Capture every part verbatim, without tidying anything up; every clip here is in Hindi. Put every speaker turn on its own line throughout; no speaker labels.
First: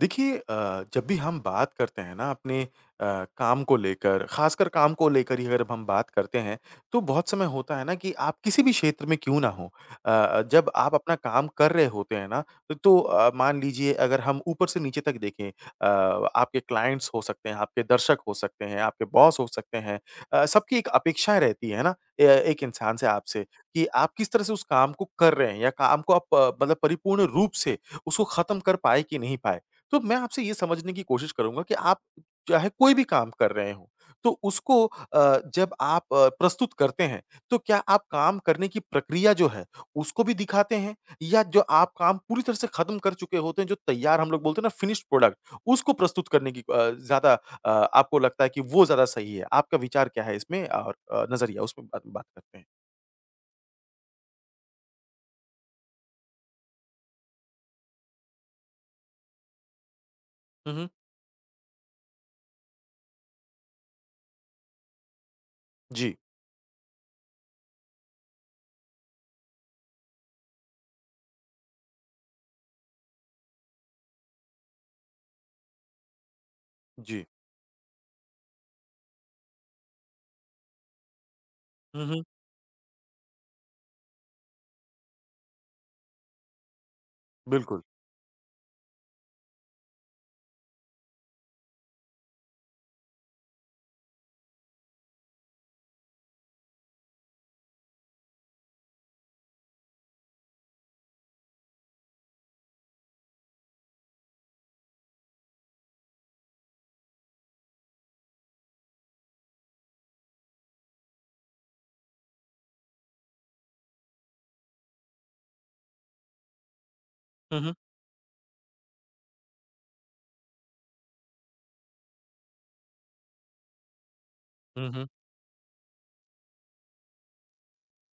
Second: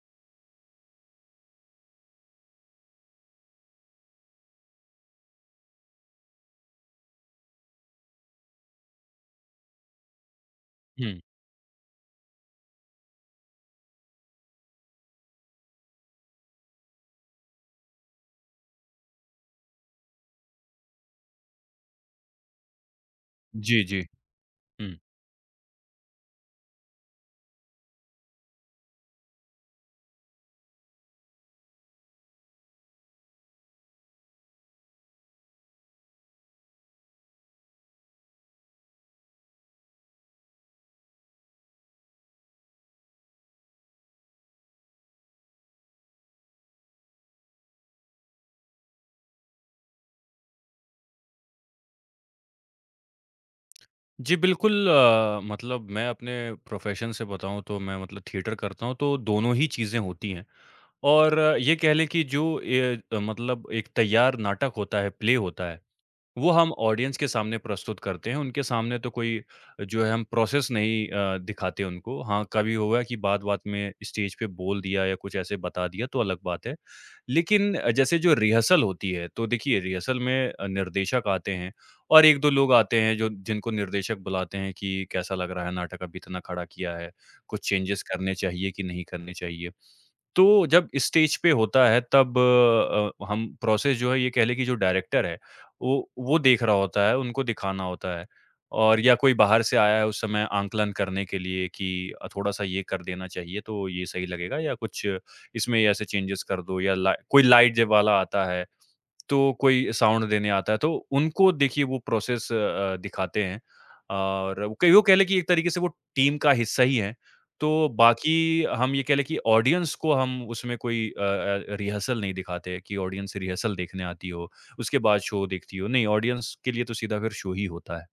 देखिए अ, जब भी हम बात करते हैं ना अपने अ, काम को लेकर खासकर काम को लेकर ही अगर हम बात करते हैं तो बहुत समय होता है ना कि आप किसी भी क्षेत्र में क्यों ना हो। अ, जब आप अपना
हुँ।
काम कर रहे होते हैं ना तो, तो अ, मान लीजिए अगर हम ऊपर से नीचे तक देखें अ, आपके क्लाइंट्स हो सकते हैं, आपके दर्शक हो सकते हैं, आपके बॉस हो सकते हैं। अ, सबकी एक अपेक्षाएं रहती है ना ए- एक इंसान से आपसे
जी,
कि
जी।
आप किस तरह से उस काम
हुँ।
को कर रहे हैं या काम को आप अ, मतलब परिपूर्ण रूप से उसको खत्म कर पाए कि नहीं पाए। तो मैं आपसे ये समझने की कोशिश करूँगा कि आप चाहे कोई भी काम कर रहे हों, तो उसको अ, जब आप अ, प्रस्तुत करते हैं, तो क्या आप काम करने की प्रक्रिया जो है, उसको भी दिखाते हैं? या जो आप काम पूरी तरह से ख़त्म कर चुके होते हैं, जो तैयार हम लोग बोलते हैं ना फिनिश्ड प्रोडक्ट, उसको प्रस्तुत करने की अ, ज़्यादा अ, आपको लगता है कि वो ज़्यादा सही है? आपका विचार क्या है इसमें और अ, नज़रिया उसमें बाद में बात करते हैं।
जी, बिल्कुल अ, मतलब मैं अपने प्रोफ़ेशन से बताऊँ तो मैं मतलब थिएटर करता हूँ, तो दोनों ही चीज़ें होती हैं
हुँ, हुँ।
और ये कह लें कि जो ये मतलब एक तैयार नाटक होता है, प्ले होता है
जी,
वो हम ऑडियंस के सामने प्रस्तुत करते हैं, उनके सामने तो कोई जो है हम प्रोसेस नहीं अ, दिखाते उनको। हाँ, कभी हुआ है कि बात-बात में स्टेज पे बोल दिया या कुछ ऐसे बता दिया तो अलग बात है।
जी।
लेकिन जैसे जो रिहर्सल होती है, तो देखिए रिहर्सल में अ, निर्देशक आते हैं
हुँ, हुँ।
और एक-दो लोग आते हैं जो जिनको निर्देशक बुलाते हैं कि कैसा लग रहा है नाटक, अभी इतना खड़ा किया है, कुछ
बिल्कुल।
चेंजेस करने चाहिए कि नहीं करने चाहिए। तो जब स्टेज पे होता है तब अ, हम प्रोसेस जो है ये कह लें कि जो डायरेक्टर है वो वो देख रहा होता है, उनको दिखाना होता है और या कोई बाहर से आया है उस समय आंकलन करने के लिए कि अ, थोड़ा-सा ये कर देना चाहिए तो ये सही लगेगा या कुछ इसमें ऐसे चेंजेस कर दो या ला कोई लाइट जब वाला आता है तो कोई साउंड देने आता है, तो उनको देखिए वो प्रोसेस अ अ, दिखाते हैं और वो कई वो कह लें कि एक तरीके से वो टीम का हिस्सा ही हैं,
हुँ, हुँ।
तो बाकी हम ये कह लें कि ऑडियंस को हम उसमें कोई अ अ, रिहर्सल नहीं दिखाते कि ऑडियंस रिहर्सल देखने आती हो,
हुँ,
उसके
हुँ।
बाद शो देखती हो, नहीं ऑडियंस के लिए तो सीधा फिर शो ही होता है।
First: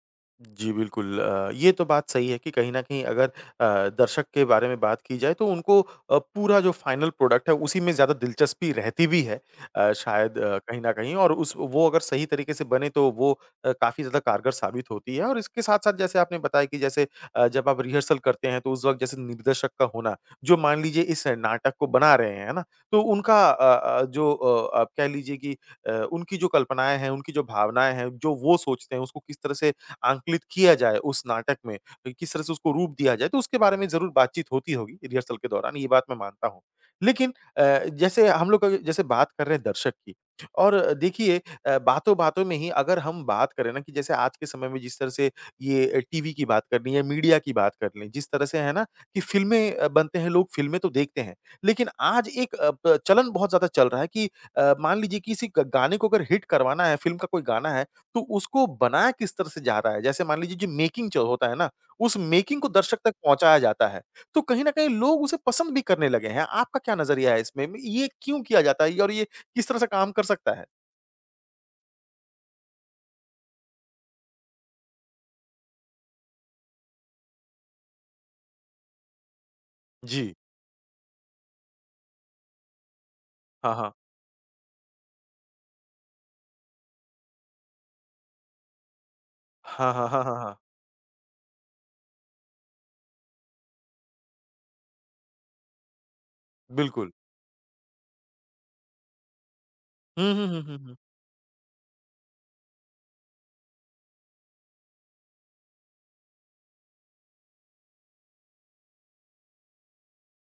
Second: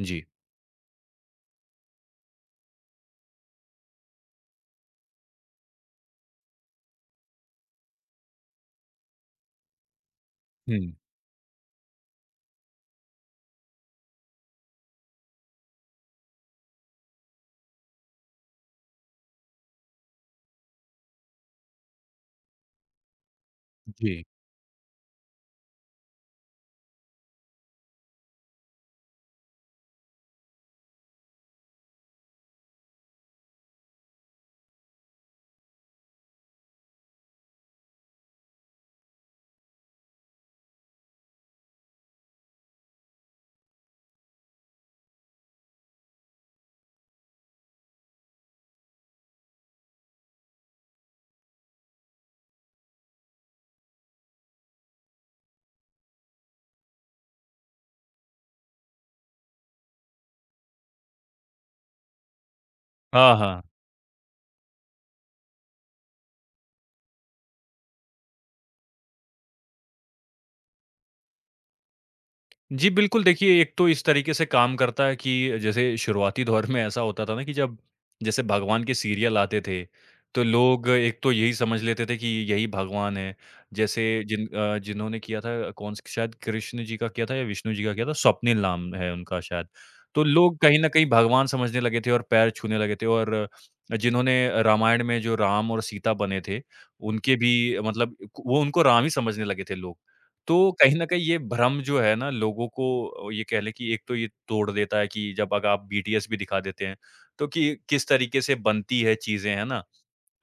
जी।
जी, बिल्कुल। अ, ये तो बात सही है कि कहीं न कहीं अगर अ, दर्शक के बारे में बात की जाए तो उनको अ, पूरा जो फाइनल प्रोडक्ट है उसी में ज़्यादा दिलचस्पी रहती भी है। अ, शायद अ, कहीं
हुँ,
न कहीं, और उस वो अगर सही तरीके से बने तो वो अ, काफ़ी ज़्यादा कारगर साबित होती है। और इसके साथ-साथ जैसे आपने बताया कि जैसे अ, जब आप रिहर्सल करते हैं तो उस वक़्त जैसे निर्देशक का होना, जो मान लीजिए इस नाटक को बना रहे हैं, है ना? तो उनका अ अ,
जी।
जो अ, आप कह लीजिए कि अ, उनकी जो कल्पनाएँ हैं, उनकी जो भावनाएँ हैं, जो वो सोचते हैं उसको किस तरह से अंकुलित किया जाए उस नाटक में, किस तरह से उसको रूप दिया जाए, तो उसके बारे में ज़रूर बातचीत होती होगी रिहर्सल के दौरान, ये बात मैं मानता हूँ। लेकिन अ, जैसे हम लोग अग जैसे बात कर रहे हैं दर्शक की। और देखिए अ, बातों-बातों में ही अगर हम बात करें ना कि जैसे आज के समय में जिस तरह से ये टीवी की बात कर लें या मीडिया की बात कर लें, जिस तरह से है ना कि फ़िल्में अ, बनते हैं, लोग फ़िल्में तो देखते हैं, लेकिन आज एक अ, प चलन बहुत ज़्यादा चल रहा है कि अ, मान लीजिए किसी ग गाने को अगर हिट करवाना है, फ़िल्म का कोई गाना है, तो उसको बनाया किस तरह से जा रहा है? जैसे मान लीजिए जो मेकिंग जो होता है ना, उस मेकिंग को दर्शक तक
हाँ,
पहुँचाया
हाँ।
जाता है। तो कहीं न कहीं लोग उसे पसंद भी करने लगे हैं। आपका क्या नज़रिया है इसमें? ये क्यों किया जाता है और ये किस तरह से काम कर सकता है?
जी, बिल्कुल देखिए, एक तो इस तरीके से काम करता है कि जैसे शुरुआती दौर में ऐसा होता था ना कि जब जैसे भगवान के सीरियल आते थे,
जी।
तो लोग एक तो यही समझ लेते थे कि यही भगवान है।
हाँ, हाँ।
जैसे जिन अ, जिन्होंने किया था कौन स शायद कृष्ण जी का किया था या विष्णु जी का किया था, स्वप्निल नाम है उनका शायद।
हाँ, हाँ, हाँ,
तो
हाँ,
लोग
हाँ।
कहीं न कहीं भगवान समझने लगे थे और पैर छूने लगे थे और जिन्होंने रामायण में जो राम और सीता बने थे,
बिल्कुल।
उनके भी मतलब क वो उनको राम ही समझने लगे थे लोग।
हुँ, हुँ, हुँ,
तो
हुँ,
कहीं
हुँ।
न कहीं ये भ्रम जो है ना लोगों को ये कह लें कि एक तो ये तोड़ देता है कि जब अगर आप बीटीएस भी दिखा देते हैं, तो कि किस तरीके से बनती है चीज़ें, है ना?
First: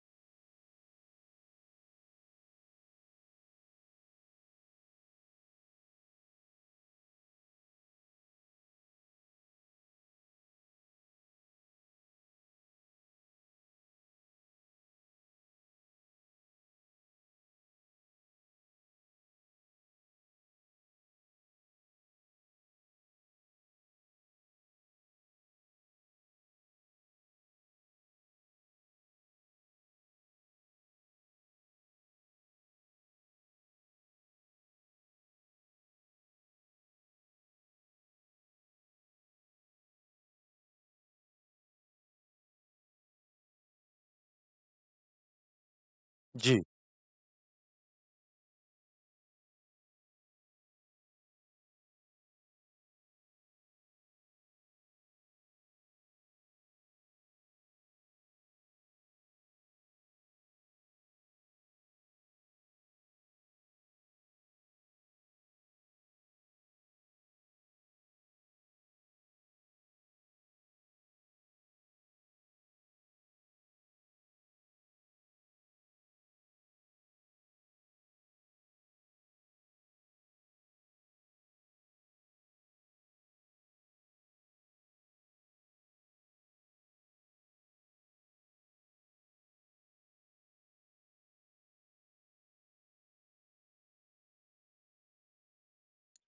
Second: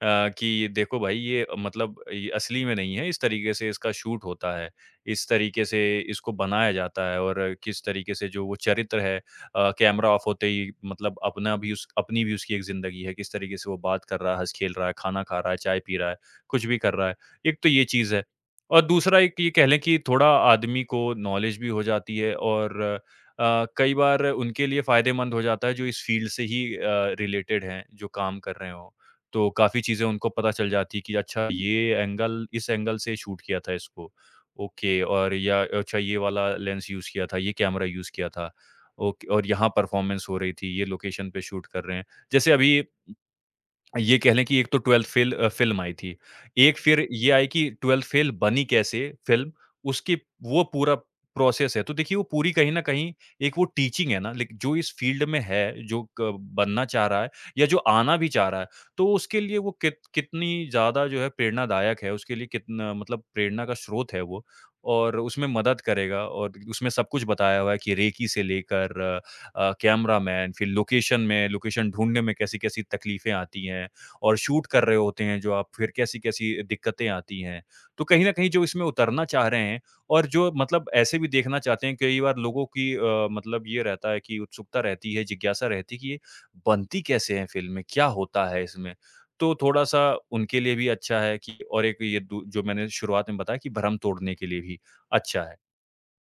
अ, कि देखो भाई ये मतलब ये असली में नहीं है, इस तरीके से इसका शूट होता है, इस तरीके से इसको बनाया जाता है और किस तरीके से जो वो चरित्र है अ, कैमरा ऑफ होते ही मतलब अपना भी उस अपनी भी उसकी एक ज़िंदगी है, किस तरीके से वो बात कर रहा है, हँस-खेल रहा है, खाना खा रहा है, चाय पी रहा है, कुछ भी कर रहा है। एक तो ये चीज़ है और दूसरा एक ये कह लें कि थोड़ा आदमी को नॉलेज भी हो जाती है और अ, कई बार उनके लिए फ़ायदेमंद हो जाता है जो इस फ़ील्ड से ही अ, रिलेटेड हैं, जो काम कर रहे हों। तो काफ़ी चीज़ें उनको पता चल जाती कि अच्छा ये एंगल इस एंगल से शूट किया था इसको, ओके और या अच्छा ये वाला लेंस यूज़ किया था, ये कैमरा यूज़ किया था, ओके और यहाँ परफ़ॉर्मेंस हो रही थी, ये लोकेशन पे शूट कर रहे हैं। जैसे अभी ये कह लें कि एक तो ट्वेल्थ फेल अ, फ़िल्म आई थी।
जी।
एक फिर ये आई कि ट्वेल्थ फेल बनी कैसे फ़िल्म, उसकी वो पूरा प्रोसेस है। तो देखिए, वो पूरी कहीं न कहीं एक वो टीचिंग है ना लेक जो इस फ़ील्ड में है, जो क बनना चाह रहा है या जो आना भी चाह रहा है, तो उसके लिए वो कित कितनी ज़्यादा जो है प्रेरणादायक है, उसके लिए कितना मतलब प्रेरणा का स्रोत है वो और उसमें मदद करेगा और उसमें सब कुछ बताया हुआ है कि रेकी से लेकर अ, कैमरामैन, फिर लोकेशन में लोकेशन ढूँढने में कैसी-कैसी तकलीफ़ें आती हैं और शूट कर रहे होते हैं जो आप, फिर कैसी-कैसी दिक्कतें आती हैं। तो कहीं न कहीं जो इसमें उतरना चाह रहे हैं और जो मतलब ऐसे भी देखना चाहते हैं, कई बार लोगों की अ, मतलब ये रहता है कि उत्सुकता रहती है, जिज्ञासा रहती है कि ये बनती कैसे हैं फ़िल्में, क्या होता है इसमें? तो थोड़ा-सा उनके लिए भी अच्छा है कि और एक ये दू जो मैंने शुरुआत में बताया कि भ्रम तोड़ने के लिए भी अच्छा है।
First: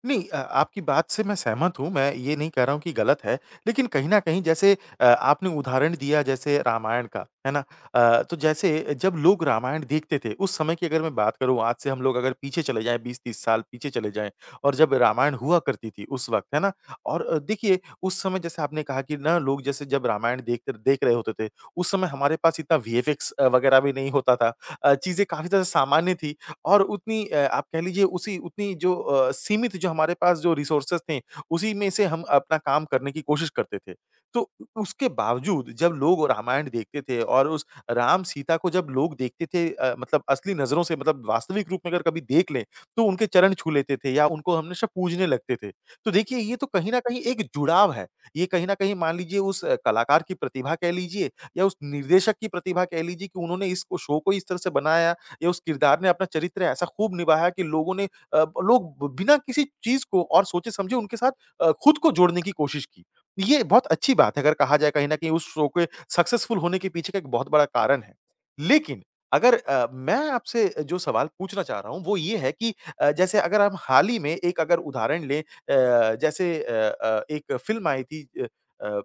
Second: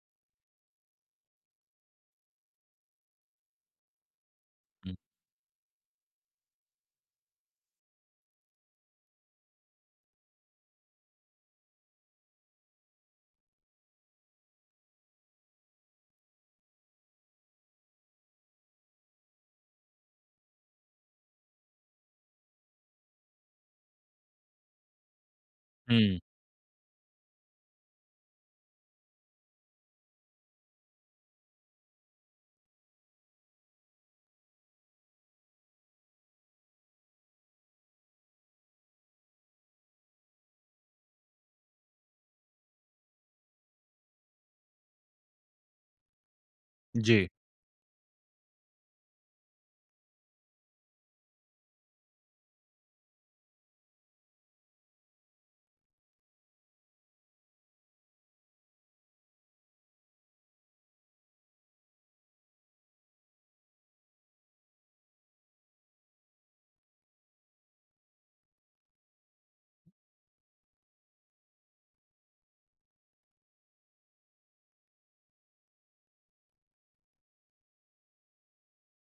नहीं अ, आपकी बात से मैं सहमत हूँ, मैं ये नहीं कह रहा हूँ कि गलत है। लेकिन कहीं न कहीं जैसे
हुँ।
अ, आपने उदाहरण दिया जैसे रामायण का, है ना? अ, तो जैसे जब लोग रामायण देखते थे, उस समय की अगर मैं बात करूँ आज से हम लोग अगर पीछे चले जाएँ बीस तीस साल पीछे चले जाएँ, और जब रामायण हुआ करती थी उस वक़्त, है ना? और अ, देखिए उस समय जैसे आपने कहा कि ना लोग जैसे जब रामायण देखते देख रहे होते थे, उस समय हमारे पास इतना वीएफएक्स अ, वगैरह भी नहीं होता था। अ, चीज़ें काफ़ी ज़्यादा सामान्य
हुँ।
थी और उतनी अ, आप कह लीजिए उसी उतनी जो अ, सीमित जो हमारे पास जो रिसोर्सेस थे, उसी में से हम अपना काम करने की कोशिश करते थे। तो उ उसके बावजूद जब लोग रामायण देखते थे और उस राम-सीता को जब लोग देखते थे अ, मतलब असली नज़रों से मतलब वास्तविक रूप में अगर कभी देख लें, तो उनके चरण छू लेते थे या उनको हमेशा पूजने लगते थे। तो देखिए ये तो कहीं न कहीं
जी।
एक जुड़ाव है। ये कहीं न कहीं मान लीजिए उस अ, कलाकार की प्रतिभा कह लीजिए या उस निर्देशक की प्रतिभा कह लीजिए कि उन्होंने इसको शो को इस तरह से बनाया या उस किरदार ने अपना चरित्र ऐसा खूब निभाया कि लोगों ने अ, लोग बिना किसी चीज़ को और सोचे-समझे उनके साथ अ, खुद को जोड़ने की कोशिश की। ये बहुत अच्छी बात है अगर कहा जाए, कहीं न कहीं उस शो के सक्सेसफुल होने के पीछे का एक बहुत बड़ा कारण है। लेकिन अगर अ, मैं आपसे जो सवाल पूछना चाह रहा हूँ वो ये है कि अ, जैसे अगर हम हाल ही में एक अगर उदाहरण लें अ, जैसे अ अ, एक फ़िल्म आई थी अ अ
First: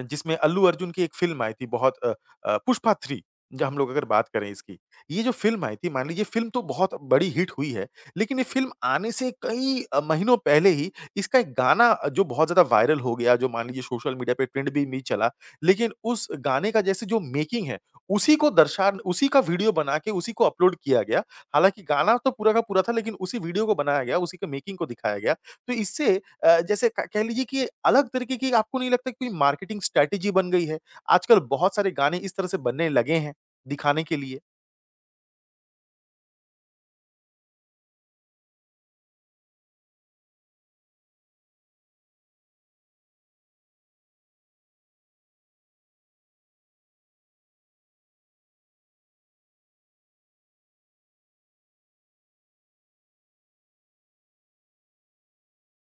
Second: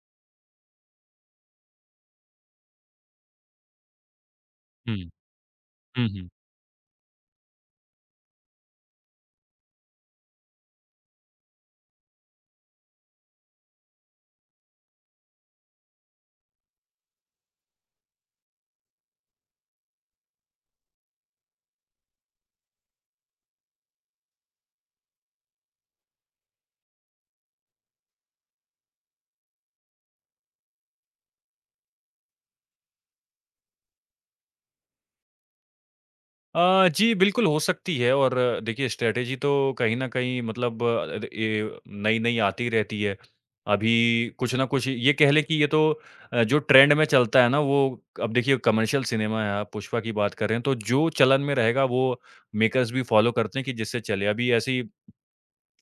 जिसमें अल्लू अर्जुन की एक फ़िल्म आई थी बहुत अ अ, पुष्पा थ्री, जो हम लोग अगर बात करें इसकी।
हुँ।
ये जो फ़िल्म आई थी
हुँ,
मान लीजिए,
हुँ।
फ़िल्म तो बहुत बड़ी हिट हुई है, लेकिन ये फ़िल्म आने से कई अ, महीनों पहले ही इसका एक गाना अ, जो बहुत ज़्यादा वायरल हो गया, जो मान लीजिए सोशल मीडिया पे ट्रेंड भी में चला। लेकिन उस गाने का जैसे जो मेकिंग है, उसी को दर्शान उसी का वीडियो बना के उसी को अपलोड किया गया। हालाँकि गाना तो पूरा का पूरा था लेकिन उसी वीडियो को बनाया गया, उसी के मेकिंग को दिखाया गया। तो इससे अ, जैसे क कह लीजिए कि अलग तरीके की, आपको नहीं लगता कि कोई मार्केटिंग स्ट्रैटेजी बन गई है? आजकल बहुत सारे गाने इस तरह से बनने लगे हैं, दिखाने के लिए।
अ, जी, बिल्कुल हो सकती है और अ, देखिए स्ट्रैटेजी तो कहीं न कहीं मतलब अ, ये नई-नई आती रहती है। अभी कुछ ना कुछ ये कह लें कि ये तो अ, जो ट्रेंड में चलता है ना वो अब देखिए कमर्शियल सिनेमा है, आप पुष्पा की बात कर रहे हैं, तो जो चलन में रहेगा वो मेकर्स भी फ़ॉलो करते हैं कि जिससे चले। अभी ऐसी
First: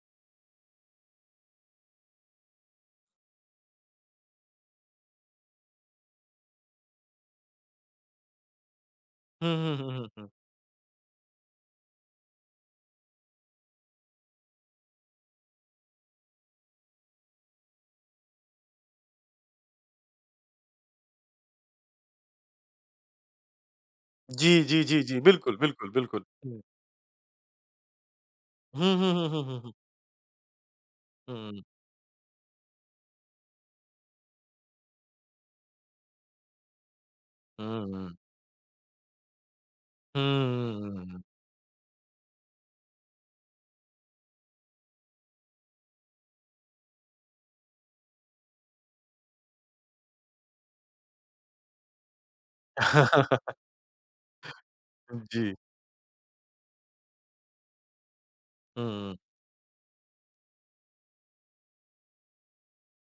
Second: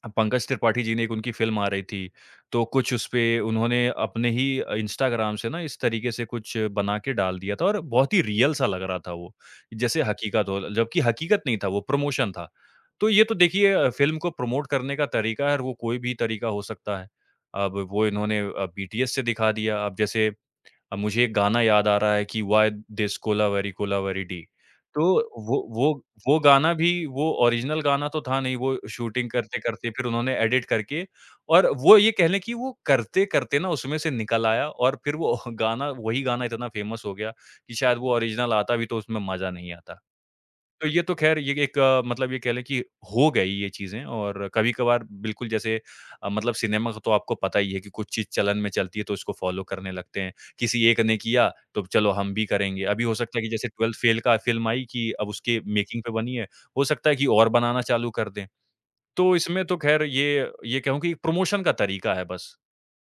अ, पंकज त्रिपाठी जी ने एक उनकी फ़िल्म आ रही थी, तो कुछ उसपे उन्होंने अपने ही अ, इंस्टाग्राम से ना इस तरीके से कुछ बना के डाल दिया था और बहुत ही रियल सा लग रहा था वो,
हुँ, हुँ, हुँ,
जैसे
हुँ, हुँ।
हकीकत हो जबकि हकीकत नहीं था वो प्रमोशन था। तो ये तो देखिए अ, फ़िल्म को प्रमोट करने का तरीका है और वो कोई भी तरीका हो सकता है। अब वो इन्होंने अ, बीटीएस से दिखा दिया, अब जैसे अब मुझे एक गाना याद आ रहा है कि व्हाई दिस कोलावेरी कोलावेरी डी।
जी, जी, जी,
तो
जी। बिल्कुल,
वो
बिल्कुल,
वो
बिल्कुल।
वो
हुँ।
गाना भी वो ओरिजिनल गाना तो था नहीं, वो
हुँ, हुँ, हुँ,
शूटिंग
हुँ, हुँ, हुँ।
करते-करते फिर उन्होंने एडिट करके
हुँ,
और वो ये कह लें कि वो करते-करते ना उसमें से निकल आया और फिर वो गाना वही गाना इतना फ़ेमस हो गया कि
हुँ,
शायद
हुँ,
वो ओरिजिनल आता भी तो उसमें मज़ा नहीं आता। तो
हुँ,
ये तो
हुँ।
ख़ैर ये एक अ, मतलब ये कह लें कि हो गई ये चीज़ें और कभी-कभार बिल्कुल जैसे अ, मतलब सिनेमा का तो आपको पता ही है कि कुछ चीज़ चलन में चलती है तो उसको फ़ॉलो करने लगते हैं। किसी एक ने किया तो चलो हम भी करेंगे। अभी हो सकता है कि जैसे ट्वेल्थ फ़ेल का फ़िल्म आई कि अब
जी।
उसके मेकिंग पे बनी है, हो सकता है कि और बनाना चालू कर दें।
हुँ,
तो इसमें तो ख़ैर ये ये कहूँ कि एक प्रमोशन का तरीका है बस।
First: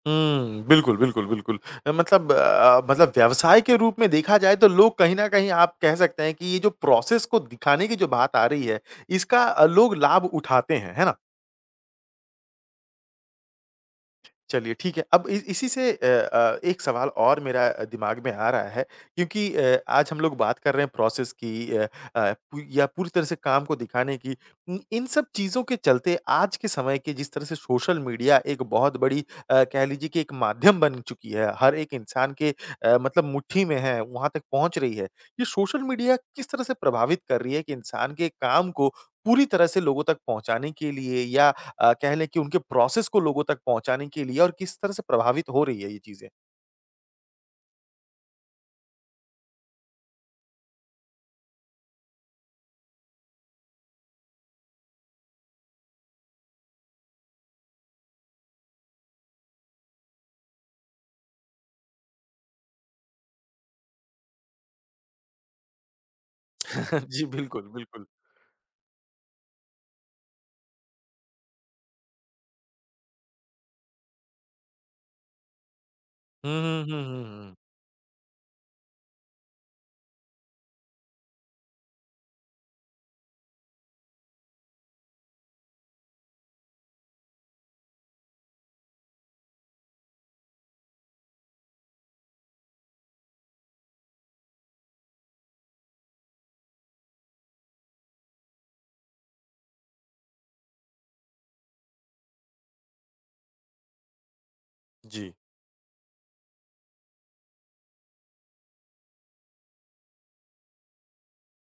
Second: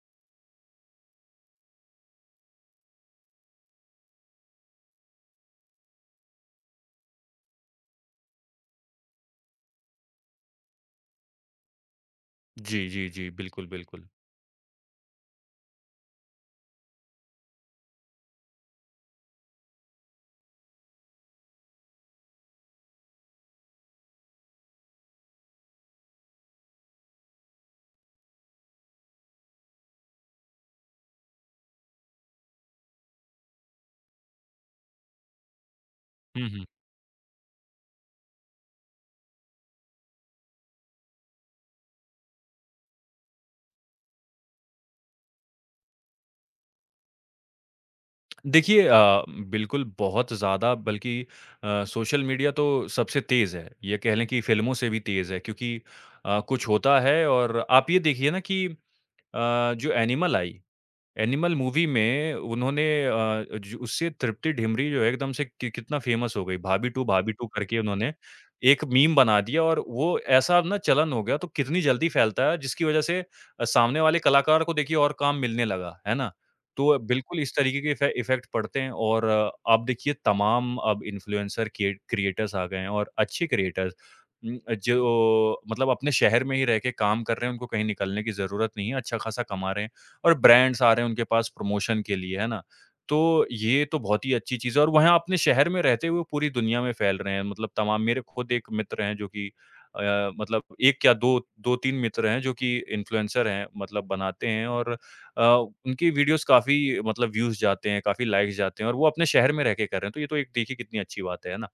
हुँ। बिल्कुल, बिल्कुल, बिल्कुल। अ, मतलब अ, मतलब व्यवसाय के रूप में देखा जाए तो लोग कहीं न कहीं आप कह सकते हैं कि ये जो प्रोसेस को दिखाने की जो बात आ रही है, इसका अ, लोग लाभ उठाते हैं, है ना?
जी, जी, जी। बिल्कुल, बिल्कुल।
चलिए ठीक है। अब इ इसी से अ अ, एक सवाल और मेरा अ, दिमाग में आ रहा है क्योंकि अ, आज हम लोग बात कर रहे हैं प्रोसेस की अ अ, पू या पूरी तरह से काम को दिखाने की। इन इन सब चीज़ों के चलते आज के समय के जिस तरह से सोशल मीडिया एक बहुत बड़ी अ, कह लीजिए कि एक माध्यम बन चुकी है, हर एक इंसान के अ, मतलब मुट्ठी में है, वहाँ तक पहुँच रही है। ये सोशल मीडिया
हुँ,
किस तरह
हुँ।
से प्रभावित कर रही है कि इंसान के काम को पूरी तरह से लोगों तक पहुँचाने के लिए या अ, कह लें कि उनके प्रोसेस को लोगों तक पहुँचाने के लिए, और किस तरह से प्रभावित हो रही है ये चीज़ें।
देखिए अ, बिल्कुल बहुत ज़्यादा बल्कि अ, सोशल मीडिया तो सबसे तेज़ है। ये कह लें कि फ़िल्मों से भी तेज़ है क्योंकि अ, कुछ होता है और आप ये देखिए ना कि अ, जो एनिमल आई एनिमल मूवी में उन्होंने अ, ज उससे तृप्ति ढिमरी जो है एकदम से कि कितना फ़ेमस हो गई, भाभी टू
जी,
भाभी टू
बिल्कुल,
करके
बिल्कुल।
उन्होंने एक मीम बना दिया और वो ऐसा ना चलन हो गया तो कितनी जल्दी फैलता है जिसकी वज़ह से अ, सामने वाले कलाकार को देखिए और काम मिलने लगा, है ना?
हुँ, हुँ,
तो
हुँ, हुँ,
बिल्कुल
हुँ।
इस तरीके के इफे इफ़ेक्ट पड़ते हैं और अ, आप देखिए तमाम अब इन्फ्लुएंसर क्रिए क्रिएटर्स आ गए हैं और अच्छे क्रिएटर्स उम, जो मतलब अपने शहर में ही रह के काम कर रहे हैं, उनको कहीं निकलने की ज़रूरत नहीं है, अच्छा-खासा कमा रहे हैं। और ब्रांड्स आ रहे हैं उनके पास प्रमोशन के लिए, है ना? तो ये तो बहुत ही अच्छी चीज़ है और वहाँ अपने शहर में रहते हुए पूरी दुनिया में फैल रहे हैं मतलब तमाम मेरे खुद एक मित्र हैं जो कि अ, मतलब एक क्या दो दो-तीन मित्र हैं जो कि इन्फ्लुएंसर हैं मतलब बनाते हैं और
जी,
अ, उनकी वीडियोज़ काफ़ी मतलब व्यूज़ जाते हैं, काफ़ी लाइक्स जाते हैं और वो अपने शहर में रह के कर रहे हैं, तो ये तो एक देखिए कितनी अच्छी बात है, है ना?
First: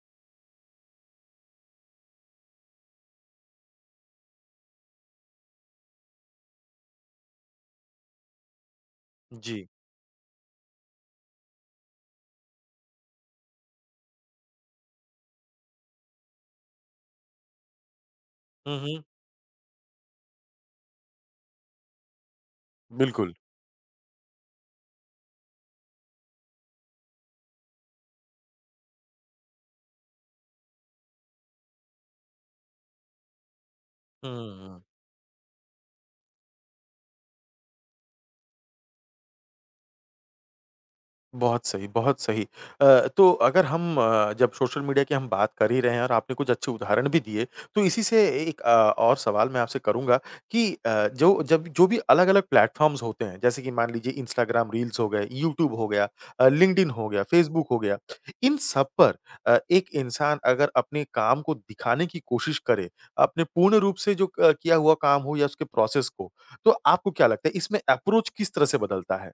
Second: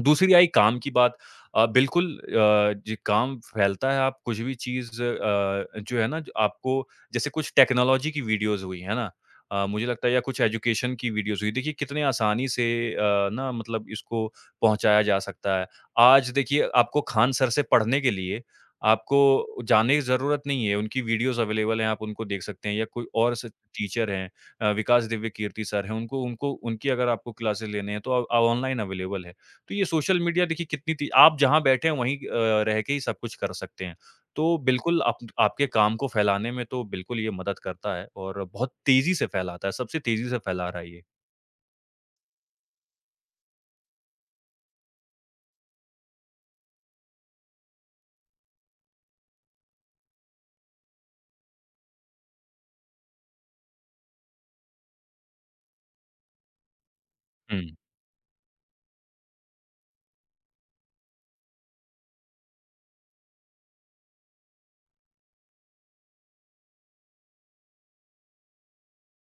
दूसरी आई काम की बात। अ, बिल्कुल अ, जी काम फैलता है, आप कुछ भी चीज़ अ, जो है ना ज आपको जैसे कुछ टेक्नोलॉजी की वीडियोज़ हुई, है ना?
जी।
अ, मुझे लगता है या कुछ एजुकेशन की वीडियोज़ हुई, देखिए कितने आसानी से अ, ना मतलब इसको पहुँचाया जा सकता है। आज देखिए आपको खान सर से पढ़ने के लिए
हुँ, हुँ।
आपको जाने की ज़रूरत नहीं है, उनकी वीडियोज़ अवेलेबल हैं, आप उनको देख सकते हैं या कोई
बिल्कुल।
और स टीचर हैं अ, विकास दिव्य कीर्ति सर हैं, उनको उनको उनकी अगर आपको क्लासेस लेने हैं तो अ, ऑनलाइन अवेलेबल है। तो ये सोशल मीडिया देखिए कितनी ती आप जहाँ बैठे हैं वहीं अ, रह के ही सब कुछ कर सकते हैं।
हुँ,
तो
हुँ, हुँ।
बिल्कुल आप आपके काम को फैलाने में तो बिल्कुल ये मदद करता है और बहुत तेज़ी से फैलाता है, सबसे तेज़ी से फैला रहा है ये।
बहुत सही, बहुत सही। अ, तो अगर हम अ, जब सोशल मीडिया की हम बात कर ही रहे हैं और आपने कुछ अच्छे उदाहरण भी दिए, तो इसी से एक अ, और सवाल मैं आपसे करूँगा कि अ, जो जब जो भी अलग-अलग प्लेटफ़ॉर्म्स होते हैं, जैसे कि मान लीजिए इंस्टाग्राम रील्स हो गए, यूट्यूब हो गया, अ, लिंक्डइन हो गया,
हुँ।
फेसबुक हो गया, इन सब पर अ, एक इंसान अगर अपने काम को दिखाने की कोशिश करे, अपने पूर्ण रूप से जो क किया हुआ काम हो या उसके प्रोसेस को, तो आपको क्या लगता है इसमें अप्रोच किस तरह से बदलता है?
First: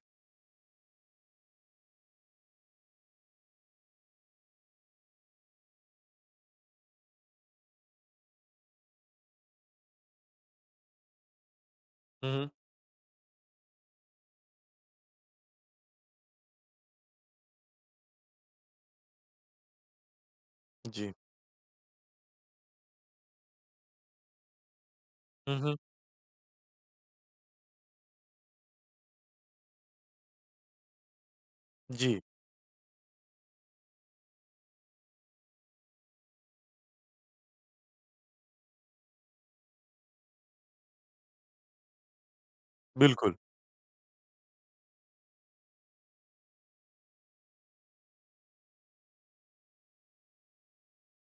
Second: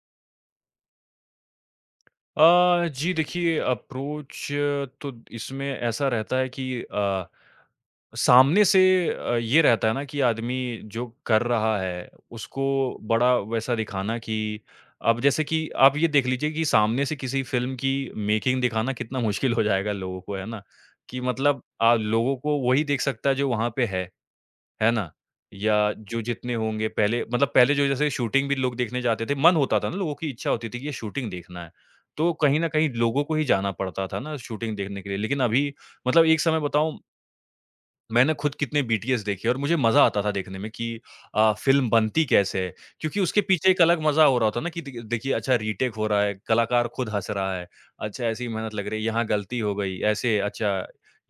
अ, जी देखिए अप्रोच तो इसमें ऐसा रहता है कि अ, सामने से अ, ये रहता है ना कि आदमी जो कर रहा है
हुँ, हुँ।
उसको बड़ा वैसा दिखाना कि अब जैसे कि आप ये देख लीजिए कि सामने से किसी फिल्म की मेकिंग दिखाना कितना मुश्किल हो जाएगा लोगों को है ना
जी।
कि मतलब आ, लोगों को वही देख सकता है जो वहां पे है है ना?
हुँ,
या
हुँ।
जो जितने होंगे पहले मतलब पहले जो जैसे शूटिंग भी लोग देखने जाते थे, मन होता था ना लोगों की इच्छा होती थी कि ये शूटिंग देखना है।
जी,
तो कहीं न कहीं लोगों को ही जाना पड़ता था ना शूटिंग देखने के लिए। लेकिन अभी मतलब एक समय बताऊँ मैंने खुद कितने बीटीएस देखे और मुझे मज़ा आता था देखने में कि अ, फ़िल्म बनती कैसे है? क्योंकि
बिल्कुल।
उसके पीछे एक अलग मज़ा हो रहा होता है ना कि देखिए देखिए अच्छा रीटेक हो रहा है, कलाकार खुद हँस रहा है, अच्छा ऐसी मेहनत लग रही है, यहाँ गलती हो गई, ऐसे अच्छा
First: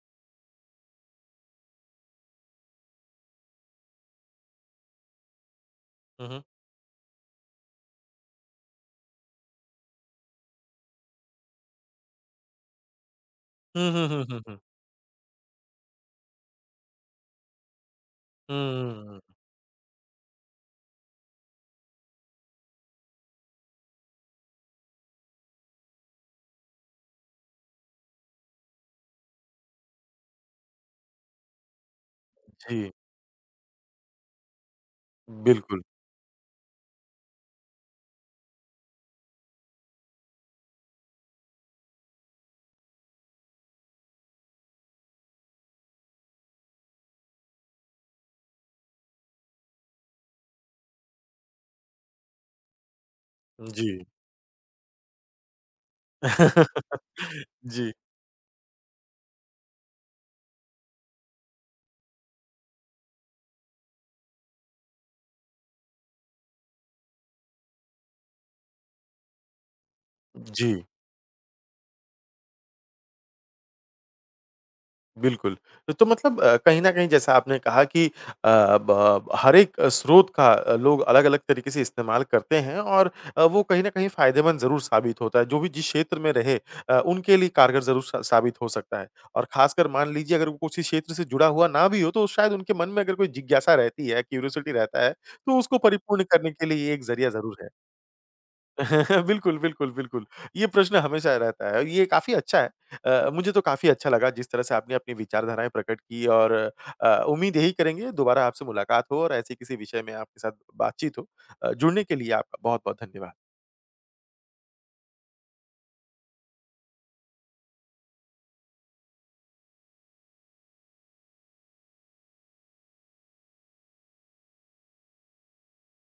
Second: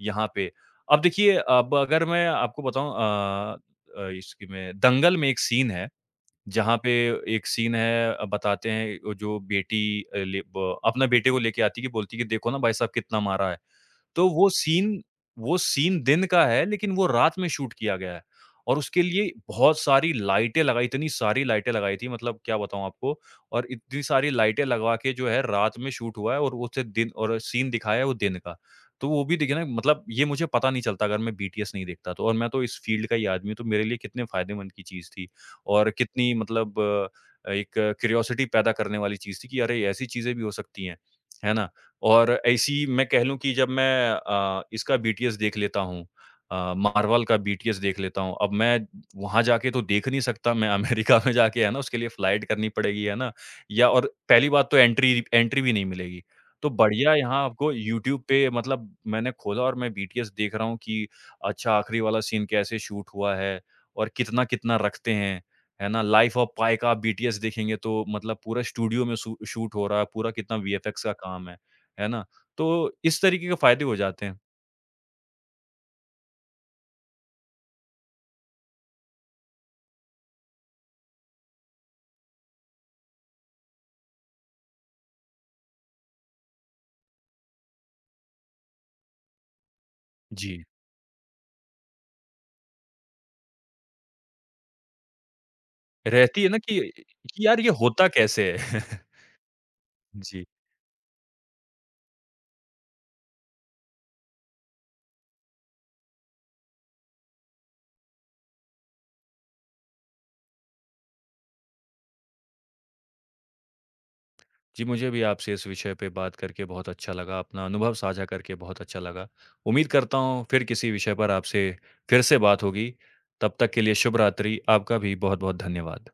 यहाँ पे। अब देखिए अब अगर मैं आपको बताऊँ अ अ, इसकी में दंगल में एक सीन है,
हुँ, हुँ।
जहाँ पे एक सीन है अ, बताते हैं वो जो बेटी अ, ले ब अपने बेटे को लेके आती है कि बोलती है कि देखो ना भाई साहब कितना मारा है।
हुँ, हुँ, हुँ,
तो
हुँ,
वो
हुँ।
सीन वो सीन दिन का है लेकिन वो रात में शूट किया गया है और
हुँ,
उसके
हुँ,
लिए
हुँ।
बहुत सारी लाइटें लगाई इतनी सारी लाइटें लगाई थी मतलब क्या बताऊँ आपको और इतनी सारी लाइटें लगवा के जो है रात में शूट हुआ है और उसे दिन और सीन दिखाया है वो दिन का। तो वो भी देखिए ना मतलब ये मुझे पता नहीं चलता अगर मैं बीटीएस नहीं देखता तो और मैं तो इस
जी,
फ़ील्ड का ही आदमी हूँ तो मेरे लिए कितने फ़ायदेमंद की चीज़ थी
बिल्कुल।
और कितनी मतलब अ, एक क्यूरियोसिटी पैदा करने वाली चीज़ थी कि अरे! ऐसी चीज़ें भी हो सकती हैं। है ना? और ऐसी मैं कह लूँ कि जब मैं अ, इसका बीटीएस देख लेता हूँ अ, मार्वल का बीटीएस देख लेता हूँ। अब मैं वहाँ जाके तो देख नहीं सकता मैं अमेरिका में जाके है ना उसके लिए फ्लाइट करनी पड़ेगी, है ना?
जी।
या और पहली बात तो एंट्री एंट्री भी नहीं मिलेगी। तो बढ़िया यहाँ आपको
जी,
यूट्यूब पे मतलब मैंने खोला और मैं बीटीएस देख रहा हूँ कि अच्छा आखिरी वाला सीन कैसे शूट हुआ है और कितना-कितना रखते हैं, है ना? लाइफ ऑफ पाई का आप बीटीएस देखेंगे तो मतलब पूरा स्टूडियो में शू शूट हो रहा है, पूरा कितना
जी।
वीएफएक्स का काम है। है ना? तो इस तरीके के फ़ायदे हो जाते हैं।
बिल्कुल। तो तो मतलब अ, कहीं न कहीं जैसा आपने कहा कि अ, ब हर एक अ, स्रोत का अ, लोग अलग-अलग तरीके से इस्तेमाल करते हैं, और अ, वो कहीं न कहीं फ़ायदेमंद ज़रूर साबित होता है। जो भी जिस क्षेत्र में रहे अ, उनके लिए कारगर ज़रूर सा साबित हो सकता है। और ख़ासकर मान लीजिए अगर वो
जी,
उसी क्षेत्र से जुड़ा हुआ ना भी हो तो शायद उनके मन में अगर कोई जिज्ञासा रहती है, क्यूरियोसिटी रहता है, तो उसको परिपूर्ण
रहती है
करने
ना
के
कि
लिए ये एक ज़रिया
कि
ज़रूर
यार
है।
ये होता कैसे है?
बिल्कुल, बिल्कुल, बिल्कुल।
जी।
ये प्रश्न हमेशा रहता है और ये काफ़ी अच्छा है। अ, मुझे तो काफ़ी अच्छा लगा जिस तरह से आपने अपनी विचारधाराएँ प्रकट की, और अ, उम्मीद यही करेंगे दोबारा आपसे मुलाकात हो और ऐसे किसी विषय में आपके साथ बातचीत हो। अ, जुड़ने के लिए आपका बहुत-बहुत धन्यवाद।
जी, मुझे भी आपसे इस विषय पे बात करके बहुत अच्छा लगा, अपना अनुभव साझा करके बहुत अच्छा लगा। उम्मीद करता हूँ फिर किसी विषय पर आपसे फिर से बात होगी। तब तक के लिए शुभ रात्रि। आपका भी बहुत-बहुत धन्यवाद।